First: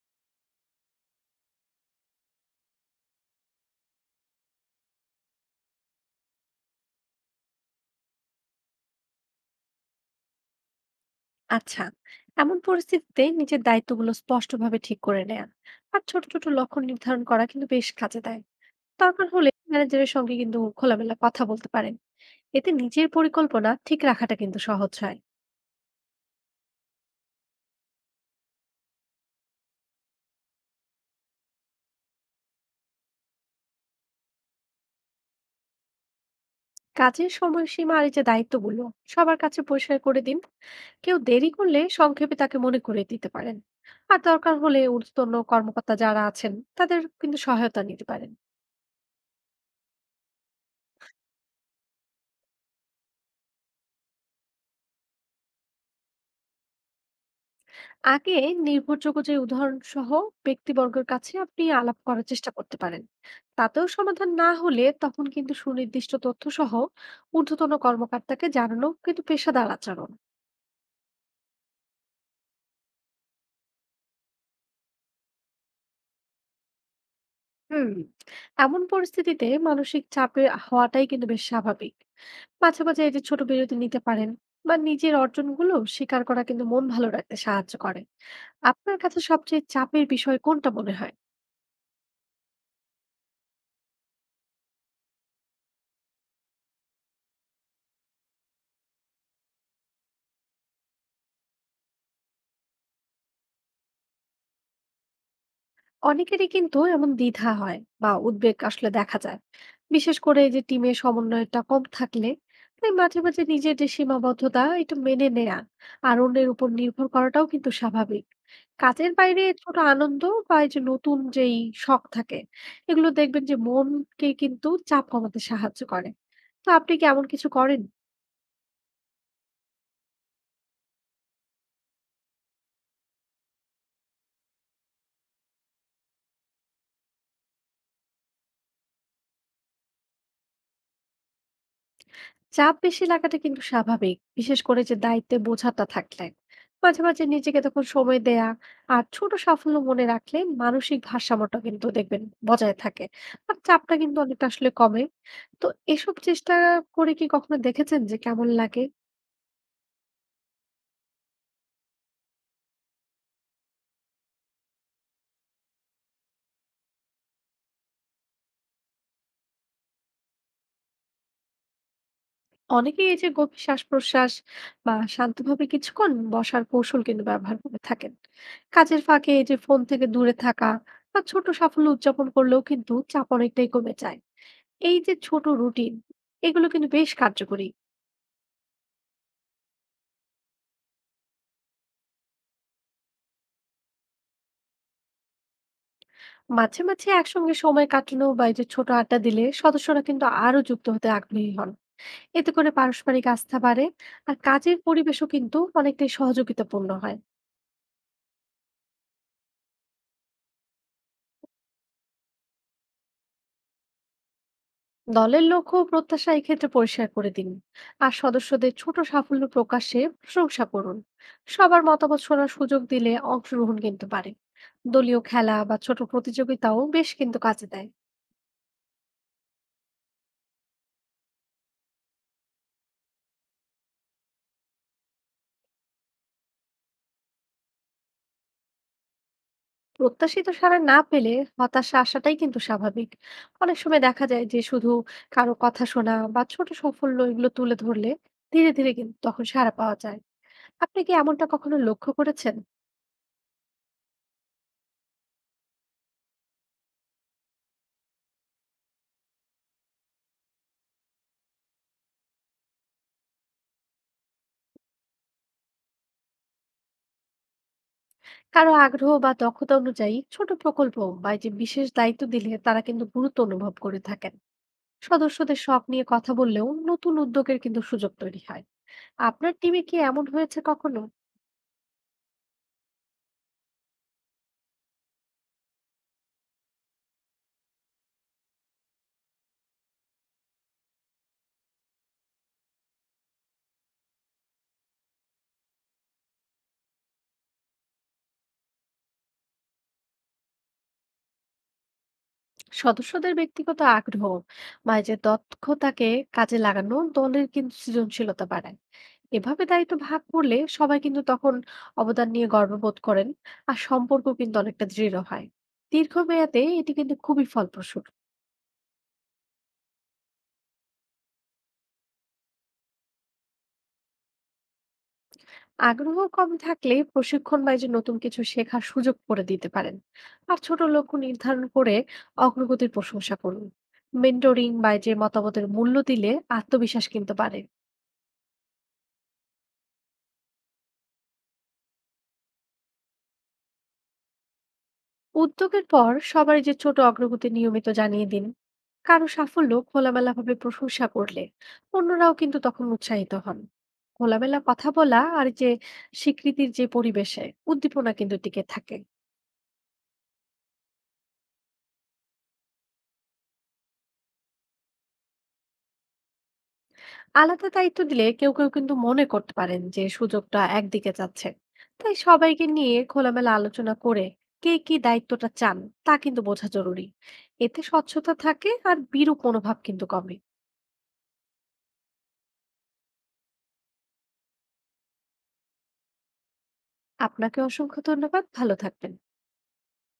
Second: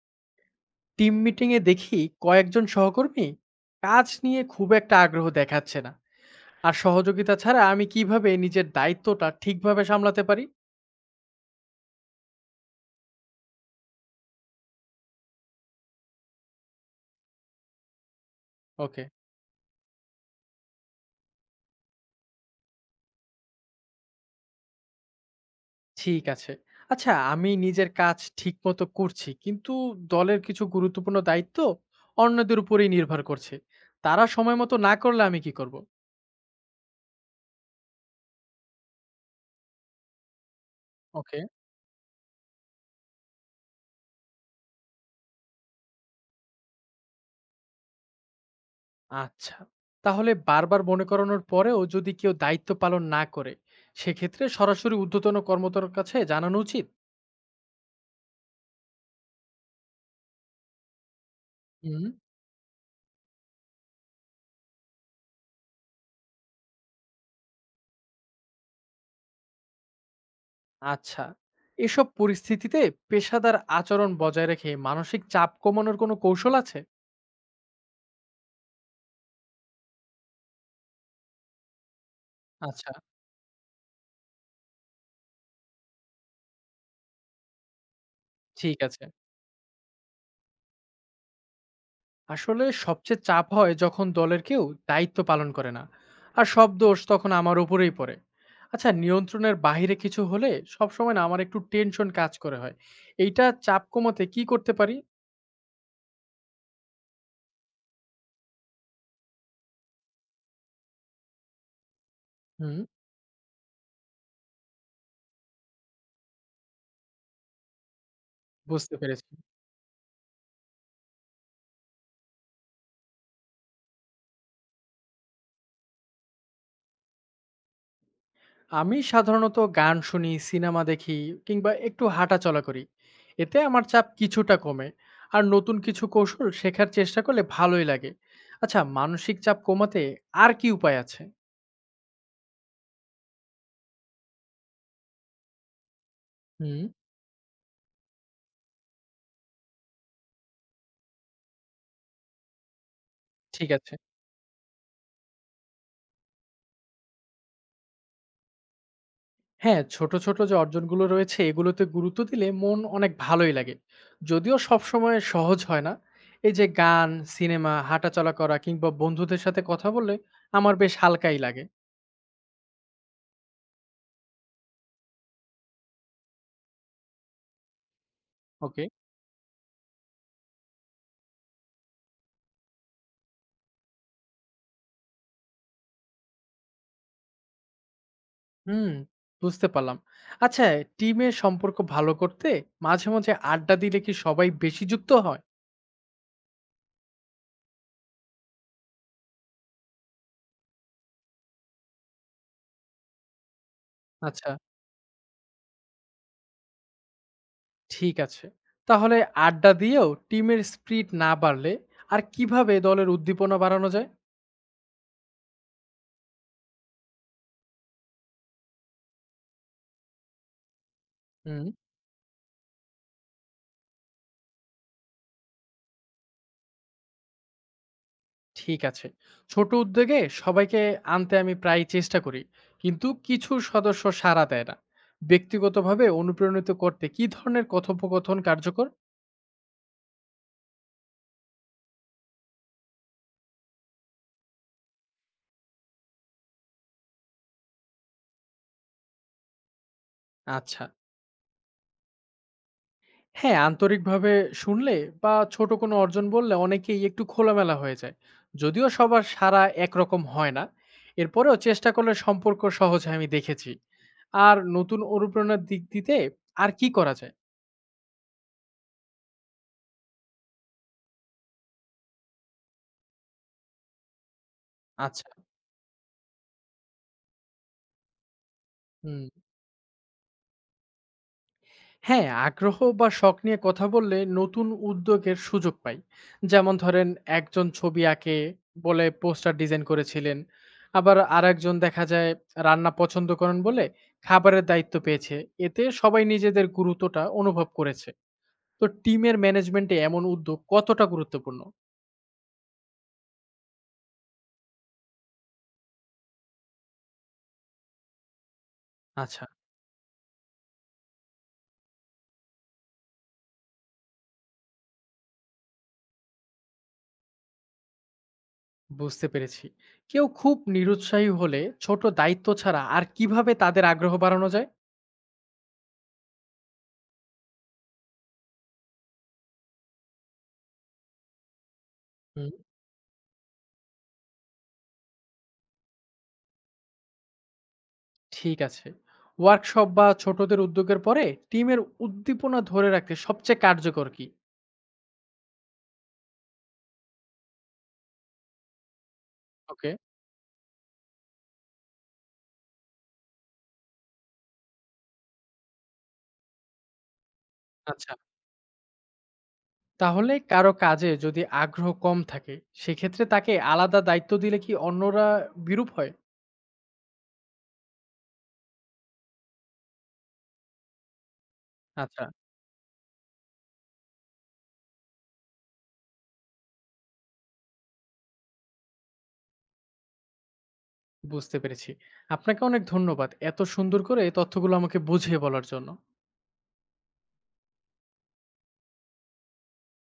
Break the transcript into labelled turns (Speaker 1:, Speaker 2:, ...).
Speaker 1: Team মিটিংয়ে দেখি কয়েকজন সহকর্মী কাজ নিয়ে খুব একটা আগ্রহ দেখাচ্ছে না। আর সহযোগিতা ছাড়া আমি কিভাবে নিজের দায়িত্বটা ঠিকভাবে সামলাতে পারি?
Speaker 2: আচ্ছা, এমন পরিস্থিতিতে নিজের দায়িত্বগুলো স্পষ্টভাবে ঠিক করে নেয়া আর ছোট ছোট লক্ষ্য নির্ধারণ করা কিন্তু বেশ কাজে দেয়।
Speaker 1: ওকে।
Speaker 2: দরকার হলে ম্যানেজারের সঙ্গে কিন্তু খোলামেলা কথা বলতে পারেন। এতে নিজের পরিকল্পনা ঠিক রাখাটা কিন্তু সহজ হয়।
Speaker 1: ঠিক আছে। আচ্ছা, আমি নিজের কাজ ঠিকমতো করছি, কিন্তু দলের কিছু গুরুত্বপূর্ণ দায়িত্ব অন্যদের উপরেই নির্ভর করছে। তারা সময় মতো না করলে আমি কি করব?
Speaker 2: কাজের সময়সীমা আর এই যে দায়িত্বগুলো সবার কাছে পরিষ্কার করে দিন। কেউ
Speaker 1: ওকে।
Speaker 2: দেরি করলে সংক্ষেপে তাকে মনে করিয়ে দিতে পারেন। আর দরকার হলে ঊর্ধ্বতন কর্মকর্তা যারা আছেন, তাদের কিন্তু সহায়তা নিতে পারেন।
Speaker 1: আচ্ছা, তাহলে বারবার মনে করানোর পরেও যদি কেউ দায়িত্ব পালন না করে, সেক্ষেত্রে সরাসরি ঊর্ধ্বতন কর্মকর্তার কাছে জানানো উচিত?
Speaker 2: আগে নির্ভরযোগ্য যে উদাহরণ সহ ব্যক্তিবর্গের কাছে আপনি আলাপ
Speaker 1: হুম।
Speaker 2: করার চেষ্টা করতে পারেন। তাতেও সমাধান না হলে তখন কিন্তু সুনির্দিষ্ট তথ্য সহ ঊর্ধ্বতন কর্মকর্তাকে জানানো কিন্তু পেশাদার আচরণ।
Speaker 1: আচ্ছা, এসব পরিস্থিতিতে পেশাদার আচরণ বজায় রেখে মানসিক চাপ কমানোর কোনো কৌশল আছে?
Speaker 2: হুম, এমন পরিস্থিতিতে মানসিক চাপে হওয়াটাই কিন্তু বেশ স্বাভাবিক। মাঝে
Speaker 1: আচ্ছা।
Speaker 2: মাঝে এই যে ছোট বিরতি নিতে পারেন, বা নিজের অর্জনগুলো স্বীকার করা কিন্তু মন ভালো রাখতে সাহায্য করে।
Speaker 1: ঠিক
Speaker 2: আপনার
Speaker 1: আছে।
Speaker 2: কাছে সবচেয়ে চাপের বিষয় কোনটা মনে হয়?
Speaker 1: আসলে সবচেয়ে চাপ হয় যখন দলের কেউ দায়িত্ব পালন করে না, আর সব দোষ তখন আমার উপরেই পড়ে। আচ্ছা, নিয়ন্ত্রণের বাইরে কিছু হলে সবসময় না আমার একটু টেনশন কাজ করে হয়। এইটা চাপ কমাতে কি করতে পারি?
Speaker 2: অনেকেরই কিন্তু এমন দ্বিধা হয় বা উদ্বেগ আসলে দেখা যায়, বিশেষ করে এই যে টিমের সমন্বয়টা কম থাকলে।
Speaker 1: হুম।
Speaker 2: তাই মাঝে মাঝে নিজের যে সীমাবদ্ধতা এটা মেনে নেয়া আর অন্যের উপর নির্ভর করাটাও কিন্তু স্বাভাবিক।
Speaker 1: বুঝতে
Speaker 2: কাজের
Speaker 1: পেরেছি।
Speaker 2: বাইরে ছোট আনন্দ বা এই যে নতুন যেই শখ থাকে, এগুলো দেখবেন যে মনকে কিন্তু চাপ কমাতে সাহায্য করে। তো আপনি কি এমন কিছু করেন?
Speaker 1: আমি সাধারণত গান শুনি, সিনেমা দেখি কিংবা একটু হাঁটাচলা করি। এতে আমার চাপ কিছুটা কমে। আর নতুন কিছু কৌশল শেখার চেষ্টা করলে ভালোই লাগে। আচ্ছা, মানসিক চাপ কমাতে আর কি উপায় আছে?
Speaker 2: চাপ বেশি লাগাটা কিন্তু স্বাভাবিক, বিশেষ করে যে দায়িত্বে বোঝাটা থাকলে।
Speaker 1: হুম।
Speaker 2: মাঝে মাঝে নিজেকে তখন সময় দেয়া আর ছোট সাফল্য মনে রাখলে মানসিক ভারসাম্যটা কিন্তু দেখবেন বজায় থাকে, আর
Speaker 1: ঠিক
Speaker 2: চাপটা
Speaker 1: আছে।
Speaker 2: কিন্তু অনেকটা আসলে কমে। তো এসব চেষ্টা করে কি কখনো দেখেছেন যে কেমন লাগে?
Speaker 1: হ্যাঁ, ছোট, ছোট যে অর্জনগুলো রয়েছে এগুলোতে গুরুত্ব দিলে মন অনেক ভালোই লাগে। যদিও সবসময় সহজ হয় না। এই যে গান, সিনেমা, হাঁটাচলা করা কিংবা বন্ধুদের সাথে কথা বললে আমার বেশ হালকাই লাগে।
Speaker 2: অনেকেই এই যে গভীর শ্বাস-প্রশ্বাস বা শান্তভাবে কিছুক্ষণ বসার কৌশল কিন্তু ব্যবহার করে থাকেন।
Speaker 1: ওকে।
Speaker 2: কাজের ফাঁকে এই যে ফোন থেকে দূরে থাকা বা ছোট সাফল্য উদযাপন করলেও কিন্তু চাপ অনেকটাই কমে যায়। এই যে ছোট রুটিন, এগুলো কিন্তু বেশ কার্যকরী।
Speaker 1: হুম। বুঝতে পারলাম। আচ্ছা, টিমের সম্পর্ক ভালো করতে মাঝে, মাঝে আড্ডা দিলে কি সবাই বেশি যুক্ত হয়?
Speaker 2: মাঝে মাঝে একসঙ্গে সময় কাটানো বা এই যে ছোট আড্ডা দিলে সদস্যরা কিন্তু আরো যুক্ত হতে আগ্রহী হন। এতে করে পারস্পরিক আস্থা বাড়ে, আর
Speaker 1: আচ্ছা,
Speaker 2: কাজের পরিবেশও কিন্তু অনেকটাই সহযোগিতাপূর্ণ হয়।
Speaker 1: ঠিক আছে। তাহলে আড্ডা দিয়েও টিমের স্পিরিট না বাড়লে আর কিভাবে দলের উদ্দীপনা বাড়ানো যায়?
Speaker 2: দলের লক্ষ্য ও প্রত্যাশা এক্ষেত্রে পরিষ্কার করে দিন, আর সদস্যদের ছোট সাফল্য প্রকাশে প্রশংসা করুন।
Speaker 1: হুম,
Speaker 2: সবার মতামত শোনার সুযোগ দিলে অংশগ্রহণ কিন্তু পারে। দলীয় খেলা বা ছোট প্রতিযোগিতাও বেশ কিন্তু কাজে দেয়।
Speaker 1: ঠিক আছে। ছোট উদ্যোগে সবাইকে আনতে আমি প্রায় চেষ্টা করি। কিন্তু কিছু সদস্য সাড়া দেয় না। ব্যক্তিগতভাবে অনুপ্রাণিত করতে কি ধরনের কথোপকথন কার্যকর?
Speaker 2: প্রত্যাশিত সাড়া না পেলে হতাশা আসাটাই কিন্তু স্বাভাবিক। অনেক সময় দেখা যায় যে শুধু কারো কথা শোনা বা ছোট সাফল্য এগুলো তুলে ধরলে ধীরে ধীরে কিন্তু তখন সাড়া পাওয়া যায়।
Speaker 1: আচ্ছা।
Speaker 2: আপনি কি এমনটা কখনো লক্ষ্য করেছেন?
Speaker 1: হ্যাঁ, আন্তরিকভাবে শুনলে বা ছোট কোনো অর্জন বললে অনেকেই একটু খোলামেলা হয়ে যায়। যদিও সবার সাড়া একরকম হয় না। এরপরেও চেষ্টা করলে সম্পর্ক সহজ হয় আমি দেখেছি। আর নতুন অনুপ্রেরণার দিক দিতে আর কি করা যায়?
Speaker 2: কারো আগ্রহ বা দক্ষতা অনুযায়ী ছোট প্রকল্প বা এই যে বিশেষ দায়িত্ব দিলে তারা কিন্তু গুরুত্ব অনুভব করে থাকেন।
Speaker 1: আচ্ছা।
Speaker 2: সদস্যদের শখ নিয়ে কথা বললেও নতুন উদ্যোগের কিন্তু সুযোগ তৈরি হয়।
Speaker 1: হুম।
Speaker 2: আপনার টিমে কি এমন হয়েছে কখনো?
Speaker 1: হ্যাঁ, আগ্রহ বা শখ নিয়ে কথা বললে নতুন উদ্যোগের সুযোগ পাই। যেমন ধরেন, একজন ছবি আঁকে বলে পোস্টার ডিজাইন করেছিলেন। আবার আর একজন দেখা যায় রান্না পছন্দ করেন বলে খাবারের দায়িত্ব পেয়েছে। এতে সবাই নিজেদের গুরুত্বটা অনুভব করেছে। তো টিমের ম্যানেজমেন্টে এমন উদ্যোগ কতটা গুরুত্বপূর্ণ?
Speaker 2: সদস্যদের ব্যক্তিগত আগ্রহ বা এই যে দক্ষতাকে কাজে লাগানো দলের কিন্তু সৃজনশীলতা বাড়ায়।
Speaker 1: আচ্ছা।
Speaker 2: এভাবে দায়িত্ব ভাগ করলে সবাই কিন্তু তখন অবদান নিয়ে গর্ববোধ করেন, আর সম্পর্ক কিন্তু অনেকটা দৃঢ় হয়। দীর্ঘমেয়াদে এটি কিন্তু খুবই ফলপ্রসূ।
Speaker 1: বুঝতে পেরেছি। কেউ খুব নিরুৎসাহী হলে ছোট দায়িত্ব ছাড়া আর কিভাবে তাদের আগ্রহ বাড়ানো যায়?
Speaker 2: আগ্রহ কম থাকলে প্রশিক্ষণ বা এই যে নতুন কিছু শেখার সুযোগ করে দিতে পারেন। আর ছোট লক্ষ্য নির্ধারণ করে
Speaker 1: হুম।
Speaker 2: অগ্রগতির প্রশংসা করুন। মেন্টরিং বা এই যে মতামতের মূল্য দিলে আত্মবিশ্বাস কিন্তু বাড়ে।
Speaker 1: ঠিক আছে। ওয়ার্কশপ বা ছোটদের উদ্যোগের পরে টিমের উদ্দীপনা ধরে রাখতে সবচেয়ে কার্যকর কি?
Speaker 2: উদ্যোগের পর সবার এই যে ছোট অগ্রগতি নিয়মিত জানিয়ে দিন। কারো সাফল্য
Speaker 1: ওকে।
Speaker 2: খোলামেলা ভাবে প্রশংসা করলে অন্যরাও কিন্তু তখন উৎসাহিত হন। খোলামেলা কথা বলা আর এই যে স্বীকৃতির যে পরিবেশে উদ্দীপনা
Speaker 1: আচ্ছা।
Speaker 2: কিন্তু টিকে থাকে।
Speaker 1: তাহলে কারো কাজে যদি আগ্রহ কম থাকে, সেক্ষেত্রে তাকে আলাদা দায়িত্ব দিলে কি অন্যরা বিরূপ হয়?
Speaker 2: আলাদা দায়িত্ব দিলে কেউ কেউ কিন্তু মনে করতে পারেন যে সুযোগটা একদিকে যাচ্ছে। তাই
Speaker 1: আচ্ছা,
Speaker 2: সবাইকে নিয়ে খোলামেলা আলোচনা করে কে কি দায়িত্বটা চান তা কিন্তু বোঝা জরুরি। এতে স্বচ্ছতা থাকে আর বিরূপ মনোভাব কিন্তু কমে।
Speaker 1: বুঝতে পেরেছি। আপনাকে অনেক ধন্যবাদ। এত সুন্দর করে এই তথ্যগুলো আমাকে বুঝিয়ে বলার জন্য।
Speaker 2: আপনাকে অসংখ্য ধন্যবাদ। ভালো থাকবেন।